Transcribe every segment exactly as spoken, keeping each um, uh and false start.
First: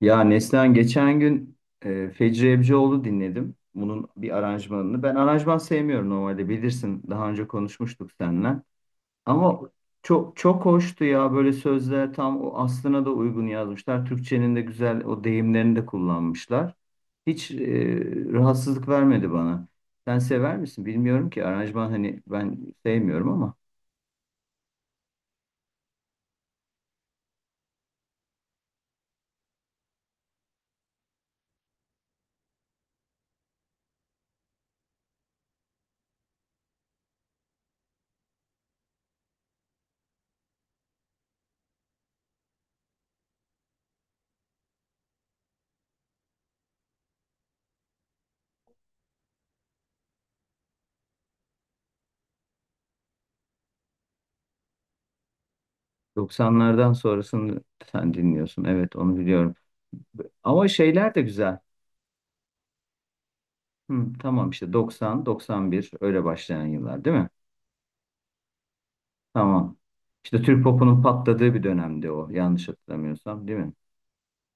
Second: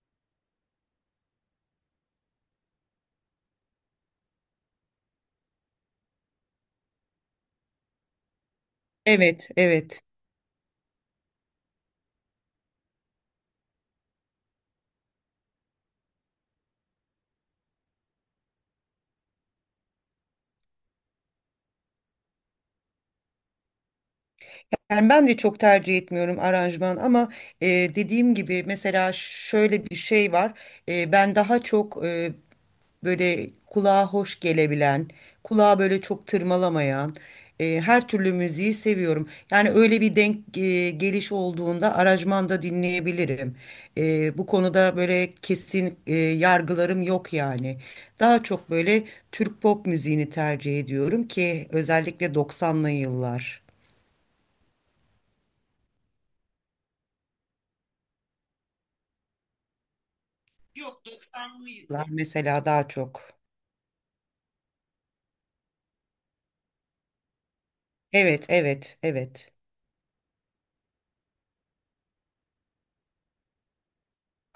Ya Neslihan geçen gün e, Fecri Ebcioğlu dinledim. Bunun bir aranjmanını. Ben aranjman sevmiyorum normalde bilirsin. Daha önce konuşmuştuk seninle. Evet, Ama evet. çok çok hoştu ya, böyle sözler tam o aslına da uygun yazmışlar. Türkçenin de güzel o deyimlerini de kullanmışlar. Hiç e, rahatsızlık vermedi bana. Sen sever misin? Bilmiyorum ki aranjman, hani ben sevmiyorum ama Yani ben de çok tercih etmiyorum aranjman ama e, dediğim gibi mesela şöyle bir şey var. E, ben daha çok e, böyle kulağa hoş gelebilen, kulağa böyle çok tırmalamayan e, her türlü müziği seviyorum. Yani öyle bir denk e, geliş olduğunda aranjmanda dinleyebilirim. E, bu konuda böyle kesin e, yargılarım yok yani. Daha çok böyle Türk pop müziğini tercih ediyorum ki özellikle doksanlı yıllar. doksanlardan sonrasını sen dinliyorsun. Evet, onu biliyorum. Ama şeyler de güzel. Tarkanlar mesela daha çok. Hı, tamam işte doksan, doksan bir öyle başlayan yıllar değil mi? Evet, evet, evet. Tamam. İşte Türk popunun patladığı bir dönemdi o, yanlış hatırlamıyorsam değil mi?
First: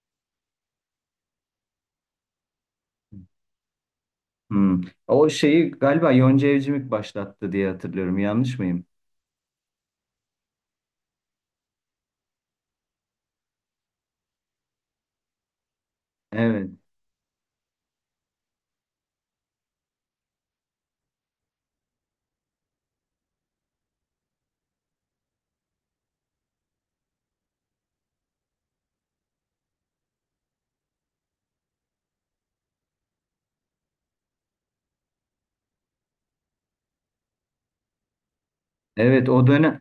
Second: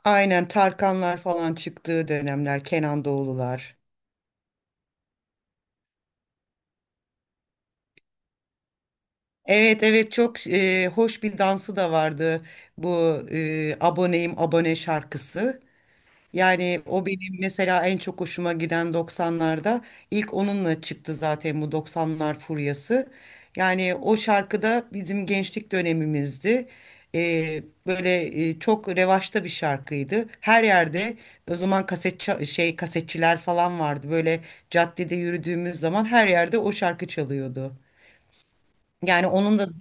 Aynen Tarkanlar falan çıktığı dönemler, Kenan Doğulular. Hı. O şeyi galiba Yonca Evcimik başlattı diye hatırlıyorum, yanlış mıyım? Evet, evet, çok e, hoş bir dansı da vardı bu e, aboneyim abone şarkısı. Evet. Yani o benim mesela en çok hoşuma giden doksanlarda ilk onunla çıktı zaten bu doksanlar furyası. Yani o şarkıda bizim gençlik dönemimizdi. Ee, böyle e, çok revaçta bir şarkıydı. Her yerde o zaman kaset ça- şey kasetçiler falan vardı. Böyle caddede yürüdüğümüz zaman her yerde o şarkı çalıyordu. Yani Evet, o onun da dönem.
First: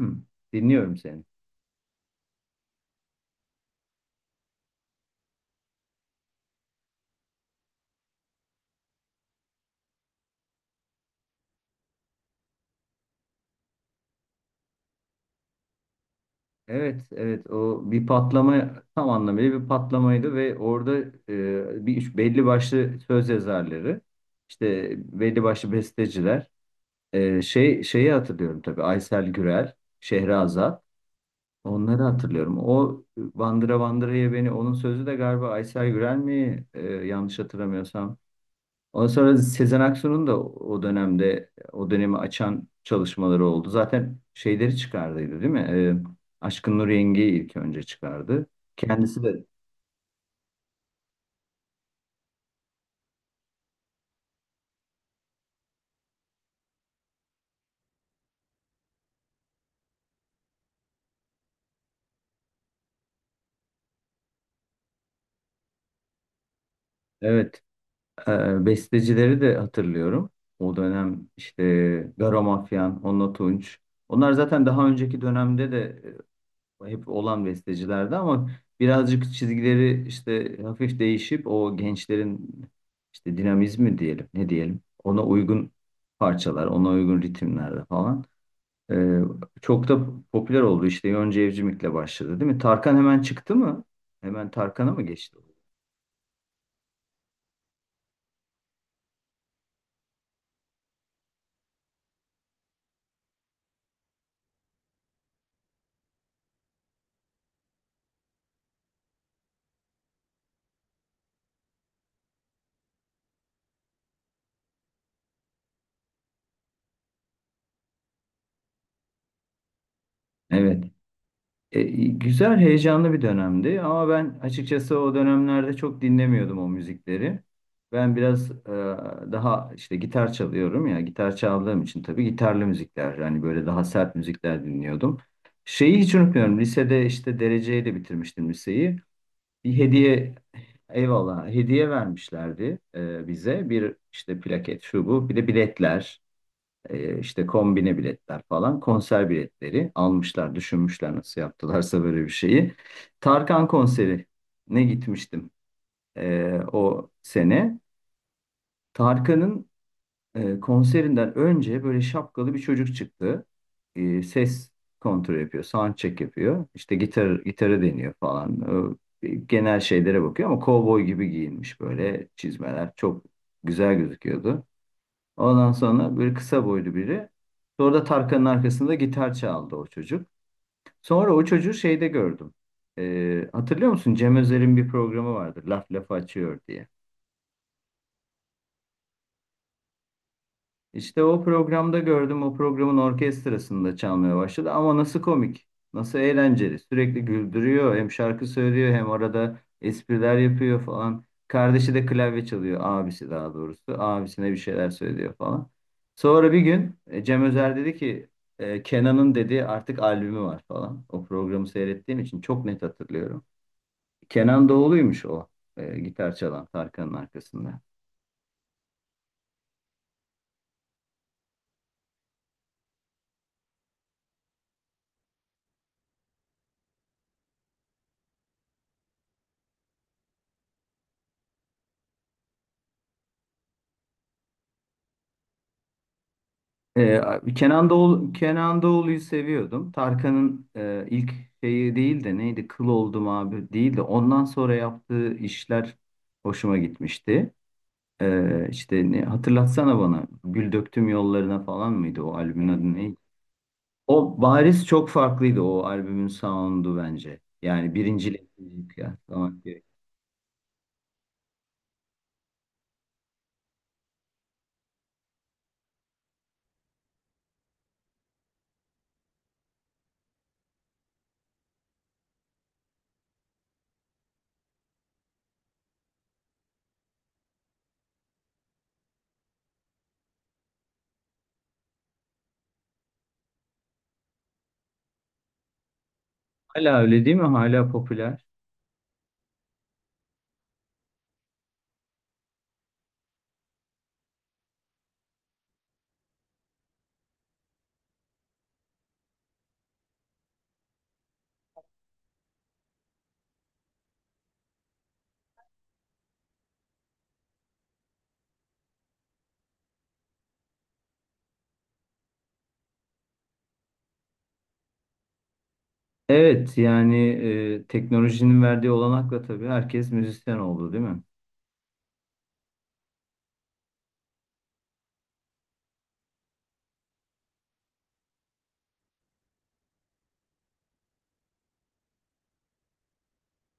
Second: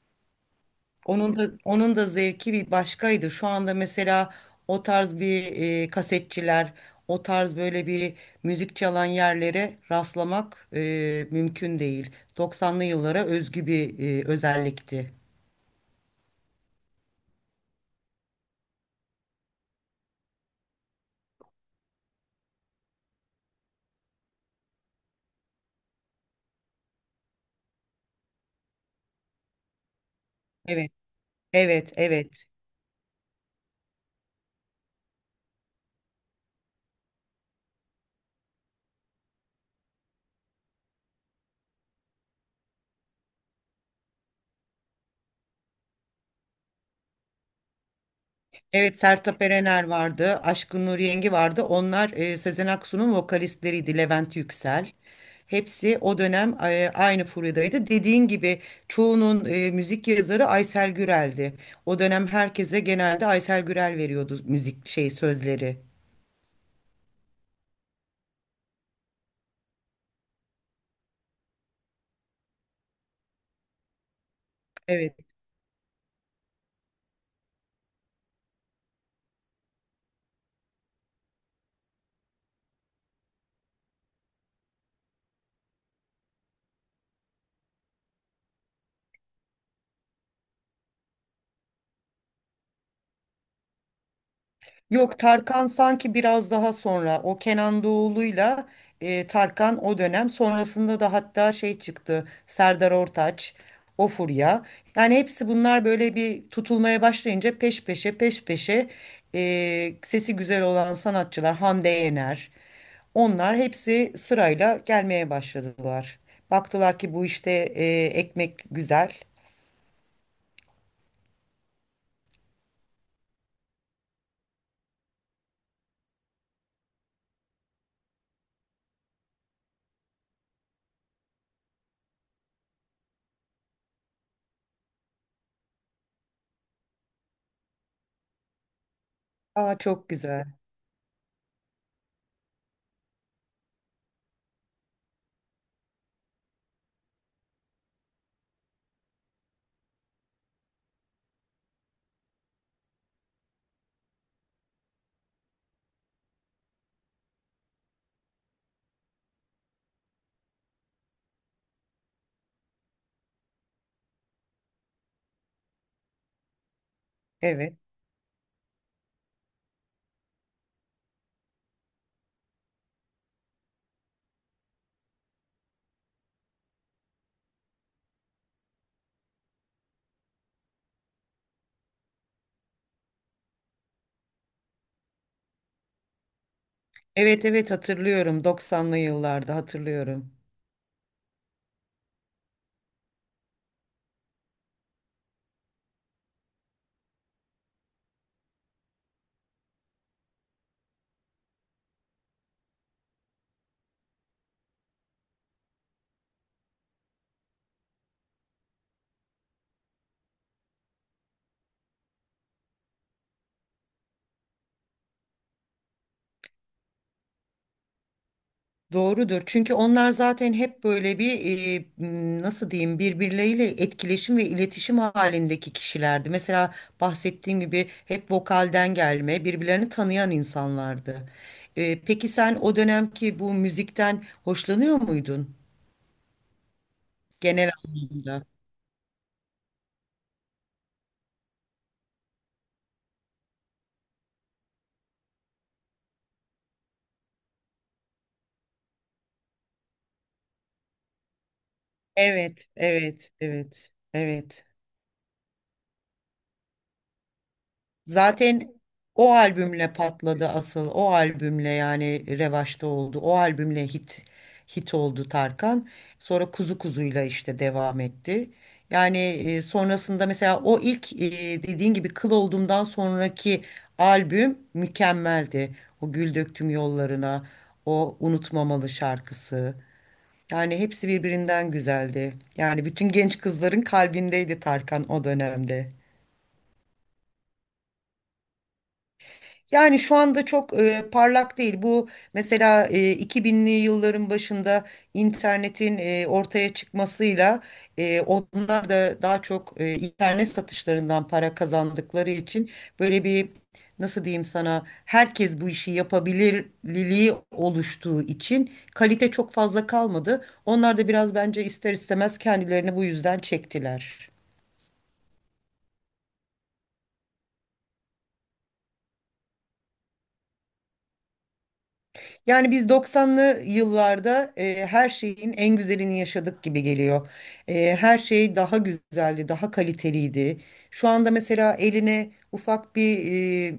Hı, dinliyorum seni. onun da onun da zevki bir başkaydı. Şu anda mesela o tarz bir e, kasetçiler, o tarz böyle bir müzik çalan yerlere rastlamak e, mümkün değil. Doksanlı yıllara özgü bir e, özellikti. Evet, evet, o bir patlama, tam anlamıyla bir patlamaydı ve orada e, bir belli başlı söz yazarları, işte belli başlı besteciler. Ee, şey şeyi hatırlıyorum tabii, Aysel Gürel, Şehrazat, Evet, evet, onları evet. hatırlıyorum. O Bandıra Bandıra'ya beni, onun sözü de galiba Aysel Gürel mi, Ee, yanlış hatırlamıyorsam. Ondan sonra Sezen Aksu'nun da o dönemde o dönemi açan çalışmaları oldu. Zaten şeyleri çıkardıydı değil mi? Ee, Aşkın Nur Yengi'yi ilk önce çıkardı. Evet, Kendisi Sertab de Erener vardı, Aşkın Nur Yengi vardı. Onlar e, Sezen Aksu'nun vokalistleriydi, Levent Yüksel. Hepsi o dönem e, aynı furyadaydı. Dediğin gibi çoğunun e, müzik yazarı Aysel Gürel'di. O dönem herkese genelde Aysel Gürel veriyordu müzik şey sözleri. evet. Ee, bestecileri de hatırlıyorum. O dönem işte Garo Mafyan, Onno Tunç. Onlar zaten daha önceki Evet. dönemde de e, hep olan bestecilerdi ama birazcık çizgileri işte hafif değişip o gençlerin işte dinamizmi diyelim, ne diyelim, ona uygun parçalar, ona uygun ritimlerde falan. Ee, Çok da popüler oldu işte, Yonca Evcimik'le başladı değil mi? Tarkan hemen çıktı mı? Hemen Tarkan'a mı Yok, geçti? Tarkan sanki biraz daha sonra o Kenan Doğulu'yla, e, Tarkan o dönem sonrasında da, hatta şey çıktı Serdar Ortaç, o furya. Yani hepsi bunlar böyle bir tutulmaya başlayınca, peş peşe peş peşe e, sesi güzel olan sanatçılar, Hande Yener, onlar hepsi sırayla gelmeye başladılar. Baktılar ki bu işte e, ekmek güzel. Evet. E, güzel, heyecanlı bir dönemdi ama ben açıkçası o dönemlerde çok dinlemiyordum o müzikleri. Ben biraz e, daha işte gitar çalıyorum ya, gitar çaldığım için tabii gitarlı müzikler, yani böyle daha sert müzikler dinliyordum. Şeyi hiç unutmuyorum, lisede işte dereceyle bitirmiştim liseyi. Bir Aa, çok hediye, güzel. eyvallah, hediye vermişlerdi e, bize. Bir işte plaket, şu bu, bir de biletler. E, işte kombine biletler falan, konser biletleri almışlar, düşünmüşler nasıl yaptılarsa böyle bir şeyi. Tarkan konseri ne gitmiştim e, o sene. Tarkan'ın e, konserinden önce böyle şapkalı bir çocuk çıktı. E, ses kontrol yapıyor, sound check yapıyor. İşte gitar Evet. gitarı deniyor falan. E, genel şeylere bakıyor ama kovboy gibi giyinmiş, böyle çizmeler çok güzel gözüküyordu. Ondan sonra böyle kısa boylu biri. Sonra da Tarkan'ın arkasında gitar çaldı o çocuk. Sonra o çocuğu şeyde gördüm. Ee, hatırlıyor musun? Cem Özer'in bir programı vardı. Laf lafı açıyor diye. Evet, evet, hatırlıyorum, doksanlı yıllarda hatırlıyorum. İşte o programda gördüm, o programın orkestrasında çalmaya başladı. Ama nasıl komik, nasıl eğlenceli. Sürekli güldürüyor, hem şarkı söylüyor, hem arada espriler yapıyor falan. Kardeşi de klavye çalıyor, abisi daha doğrusu. Abisine bir şeyler söylüyor falan. Sonra bir gün e, Cem Özer dedi ki, e, Kenan'ın dedi artık albümü var falan. O programı seyrettiğim için çok net hatırlıyorum. Kenan Doğulu'ymuş o, e, gitar çalan Tarkan'ın arkasında. Doğrudur. Çünkü onlar zaten hep böyle bir e, m, nasıl diyeyim, birbirleriyle etkileşim ve iletişim halindeki kişilerdi. Mesela bahsettiğim gibi hep vokalden gelme, birbirlerini tanıyan insanlardı. E, peki sen o dönemki bu müzikten hoşlanıyor muydun Ee, genel Kenan Doğulu, anlamda? Kenan Doğulu'yu seviyordum. Tarkan'ın e, ilk şeyi değil de neydi? Kıl oldum abi değil de ondan sonra yaptığı işler hoşuma gitmişti. Ee, işte ne, hatırlatsana bana. Gül döktüm yollarına falan mıydı o Evet, albümün adı, neydi? evet, evet, O evet. bariz çok farklıydı, o albümün sound'u bence. Yani birincilik Zaten o kıyaslamak gerek. albümle patladı asıl. O albümle yani revaçta oldu. O albümle hit hit oldu Tarkan. Sonra Kuzu Kuzu'yla işte devam etti. Yani e, sonrasında mesela o ilk, e, dediğin gibi, Kıl Oldum'dan sonraki albüm mükemmeldi. O Gül Döktüm Yollarına, o Unutmamalı şarkısı. Yani hepsi birbirinden güzeldi. Yani bütün genç kızların kalbindeydi Tarkan o dönemde. Hala öyle değil mi? Hala popüler. Yani şu anda çok e, parlak değil. Bu mesela e, iki binli yılların başında, internetin e, ortaya çıkmasıyla, e, onlar da daha çok e, internet satışlarından para kazandıkları için, böyle bir, nasıl diyeyim sana, herkes bu işi yapabilirliliği oluştuğu için kalite çok fazla kalmadı. Onlar da biraz bence ister istemez kendilerini bu yüzden çektiler. Evet, yani e, teknolojinin verdiği olanakla tabii herkes müzisyen oldu değil mi? Yani biz doksanlı yıllarda e, her şeyin en güzelini yaşadık gibi geliyor. E, her şey daha güzeldi, daha kaliteliydi. Şu anda mesela eline ufak bir e,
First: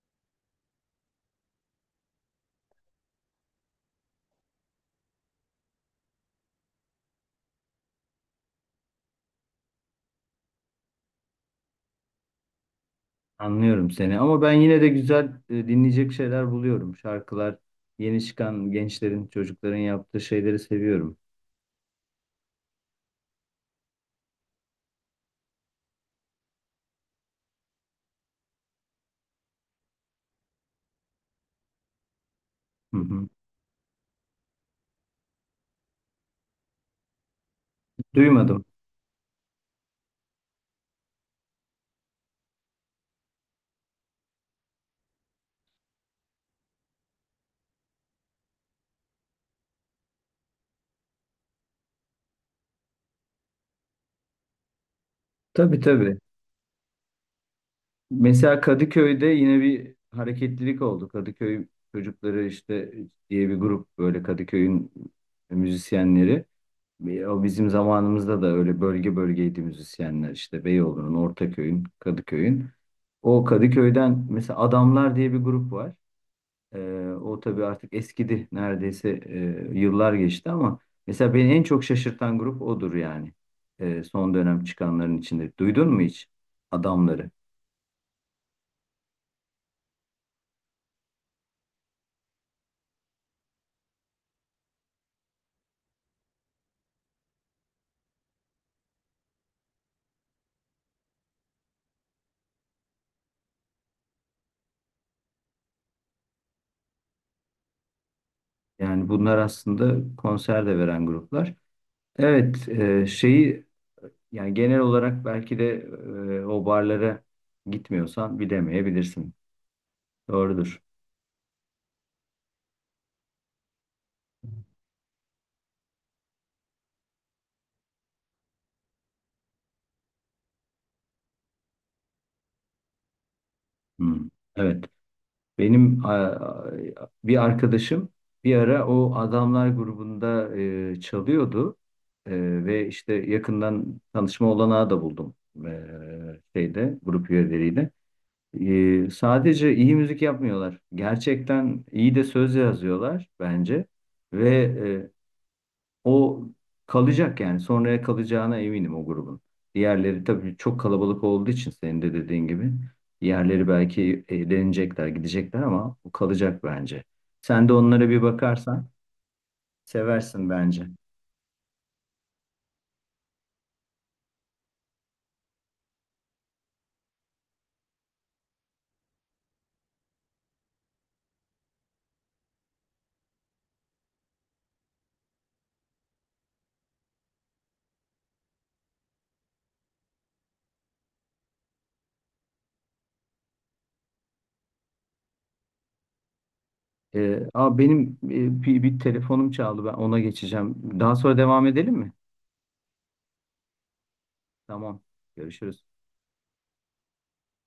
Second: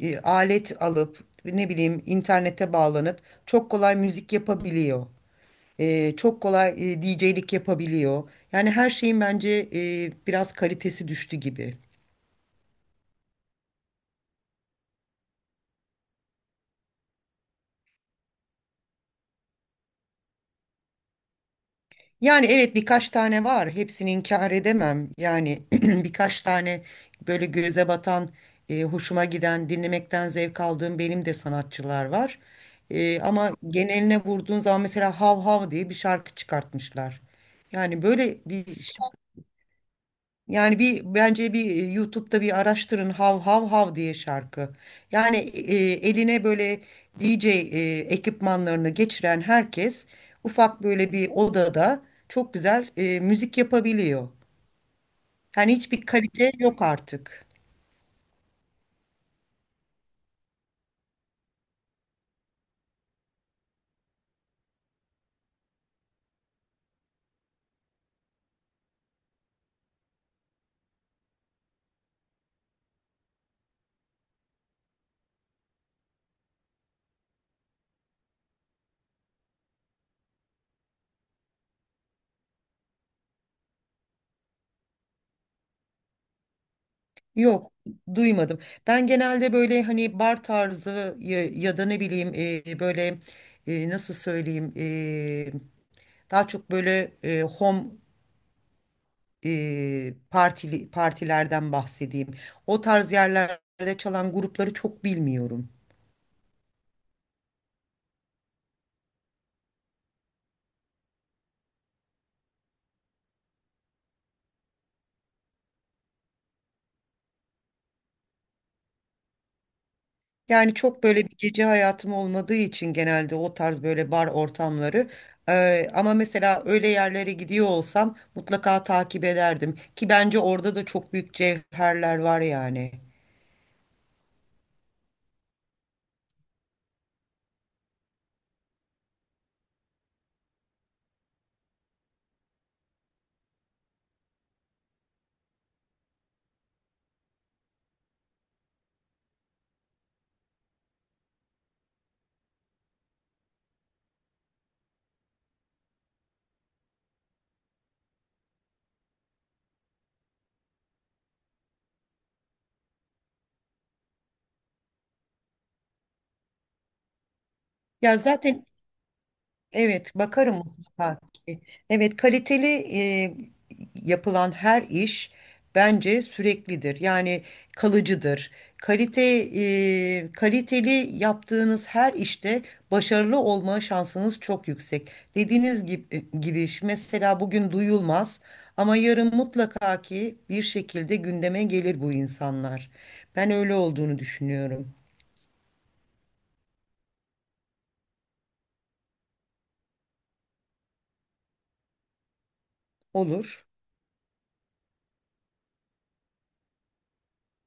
e, alet alıp, ne bileyim, internete bağlanıp çok kolay müzik yapabiliyor. E, çok kolay e, D J'lik yapabiliyor. Yani her şeyin bence e, biraz kalitesi düştü gibi. Anlıyorum seni ama ben yine de güzel e, dinleyecek şeyler buluyorum. Şarkılar, yeni çıkan gençlerin, çocukların yaptığı şeyleri seviyorum. Yani evet, birkaç tane var. Hepsini inkar edemem. Yani birkaç tane böyle göze batan, e, hoşuma giden, dinlemekten zevk aldığım benim de sanatçılar var. Hı E, hı. Ama geneline vurduğun zaman, mesela Hav Hav diye bir şarkı çıkartmışlar. Yani böyle Duymadım. bir, yani bir, bence bir e, YouTube'da bir araştırın hav hav hav diye şarkı. Yani e, eline böyle D J e, ekipmanlarını geçiren herkes, ufak böyle bir odada çok güzel e, müzik yapabiliyor. Yani Tabii hiçbir tabii. kalite yok artık. Mesela Kadıköy'de yine bir hareketlilik oldu. Kadıköy çocukları işte diye bir grup, böyle Kadıköy'ün müzisyenleri. E, O bizim zamanımızda da öyle bölge bölgeydi müzisyenler, işte Beyoğlu'nun, Ortaköy'ün, Kadıköy'ün. O Kadıköy'den mesela Adamlar diye bir grup var. Ee, o tabii artık eskidi. Neredeyse e, yıllar geçti ama mesela beni en çok şaşırtan grup odur yani. Ee, son dönem çıkanların içinde. Duydun mu hiç adamları? Yok, duymadım. Ben genelde böyle hani bar tarzı ya, ya da ne bileyim, e, böyle, e, nasıl söyleyeyim, e, daha çok böyle e, home e, partili partilerden bahsedeyim. O tarz yerlerde çalan grupları çok bilmiyorum. Yani bunlar aslında konser de veren gruplar. Evet, e, şeyi, yani genel olarak belki de e, o barlara gitmiyorsan bilemeyebilirsin. Yani Doğrudur. çok böyle bir gece hayatım olmadığı için, genelde o tarz böyle bar ortamları. E, ama mesela öyle yerlere gidiyor olsam mutlaka takip ederdim, ki bence orada da çok büyük cevherler var yani. Hmm. Evet. Benim a- Bir arkadaşım bir ara o adamlar grubunda e, çalıyordu. E, ve işte yakından tanışma olanağı da buldum e, şeyde grup üyeleriyle. E, sadece iyi müzik yapmıyorlar. Gerçekten iyi de söz yazıyorlar bence ve e, o kalacak yani. Sonraya kalacağına eminim o grubun. Diğerleri tabii çok kalabalık olduğu için, senin de dediğin gibi. Diğerleri belki eğlenecekler, gidecekler ama o kalacak bence. Sen de onlara Ya bir zaten, bakarsan evet, seversin bakarım bence. mutlaka, ki. Evet, kaliteli e, yapılan her iş bence süreklidir. Yani kalıcıdır. Kalite e, kaliteli yaptığınız her işte başarılı olma şansınız çok yüksek. Dediğiniz gibi, gibi ş- mesela bugün duyulmaz ama yarın mutlaka ki bir şekilde gündeme gelir bu insanlar. Ben öyle olduğunu düşünüyorum. Ee, aa benim e, bir, bir telefonum çaldı. Ben ona geçeceğim. Daha sonra devam edelim mi? Olur. Tamam. Görüşürüz.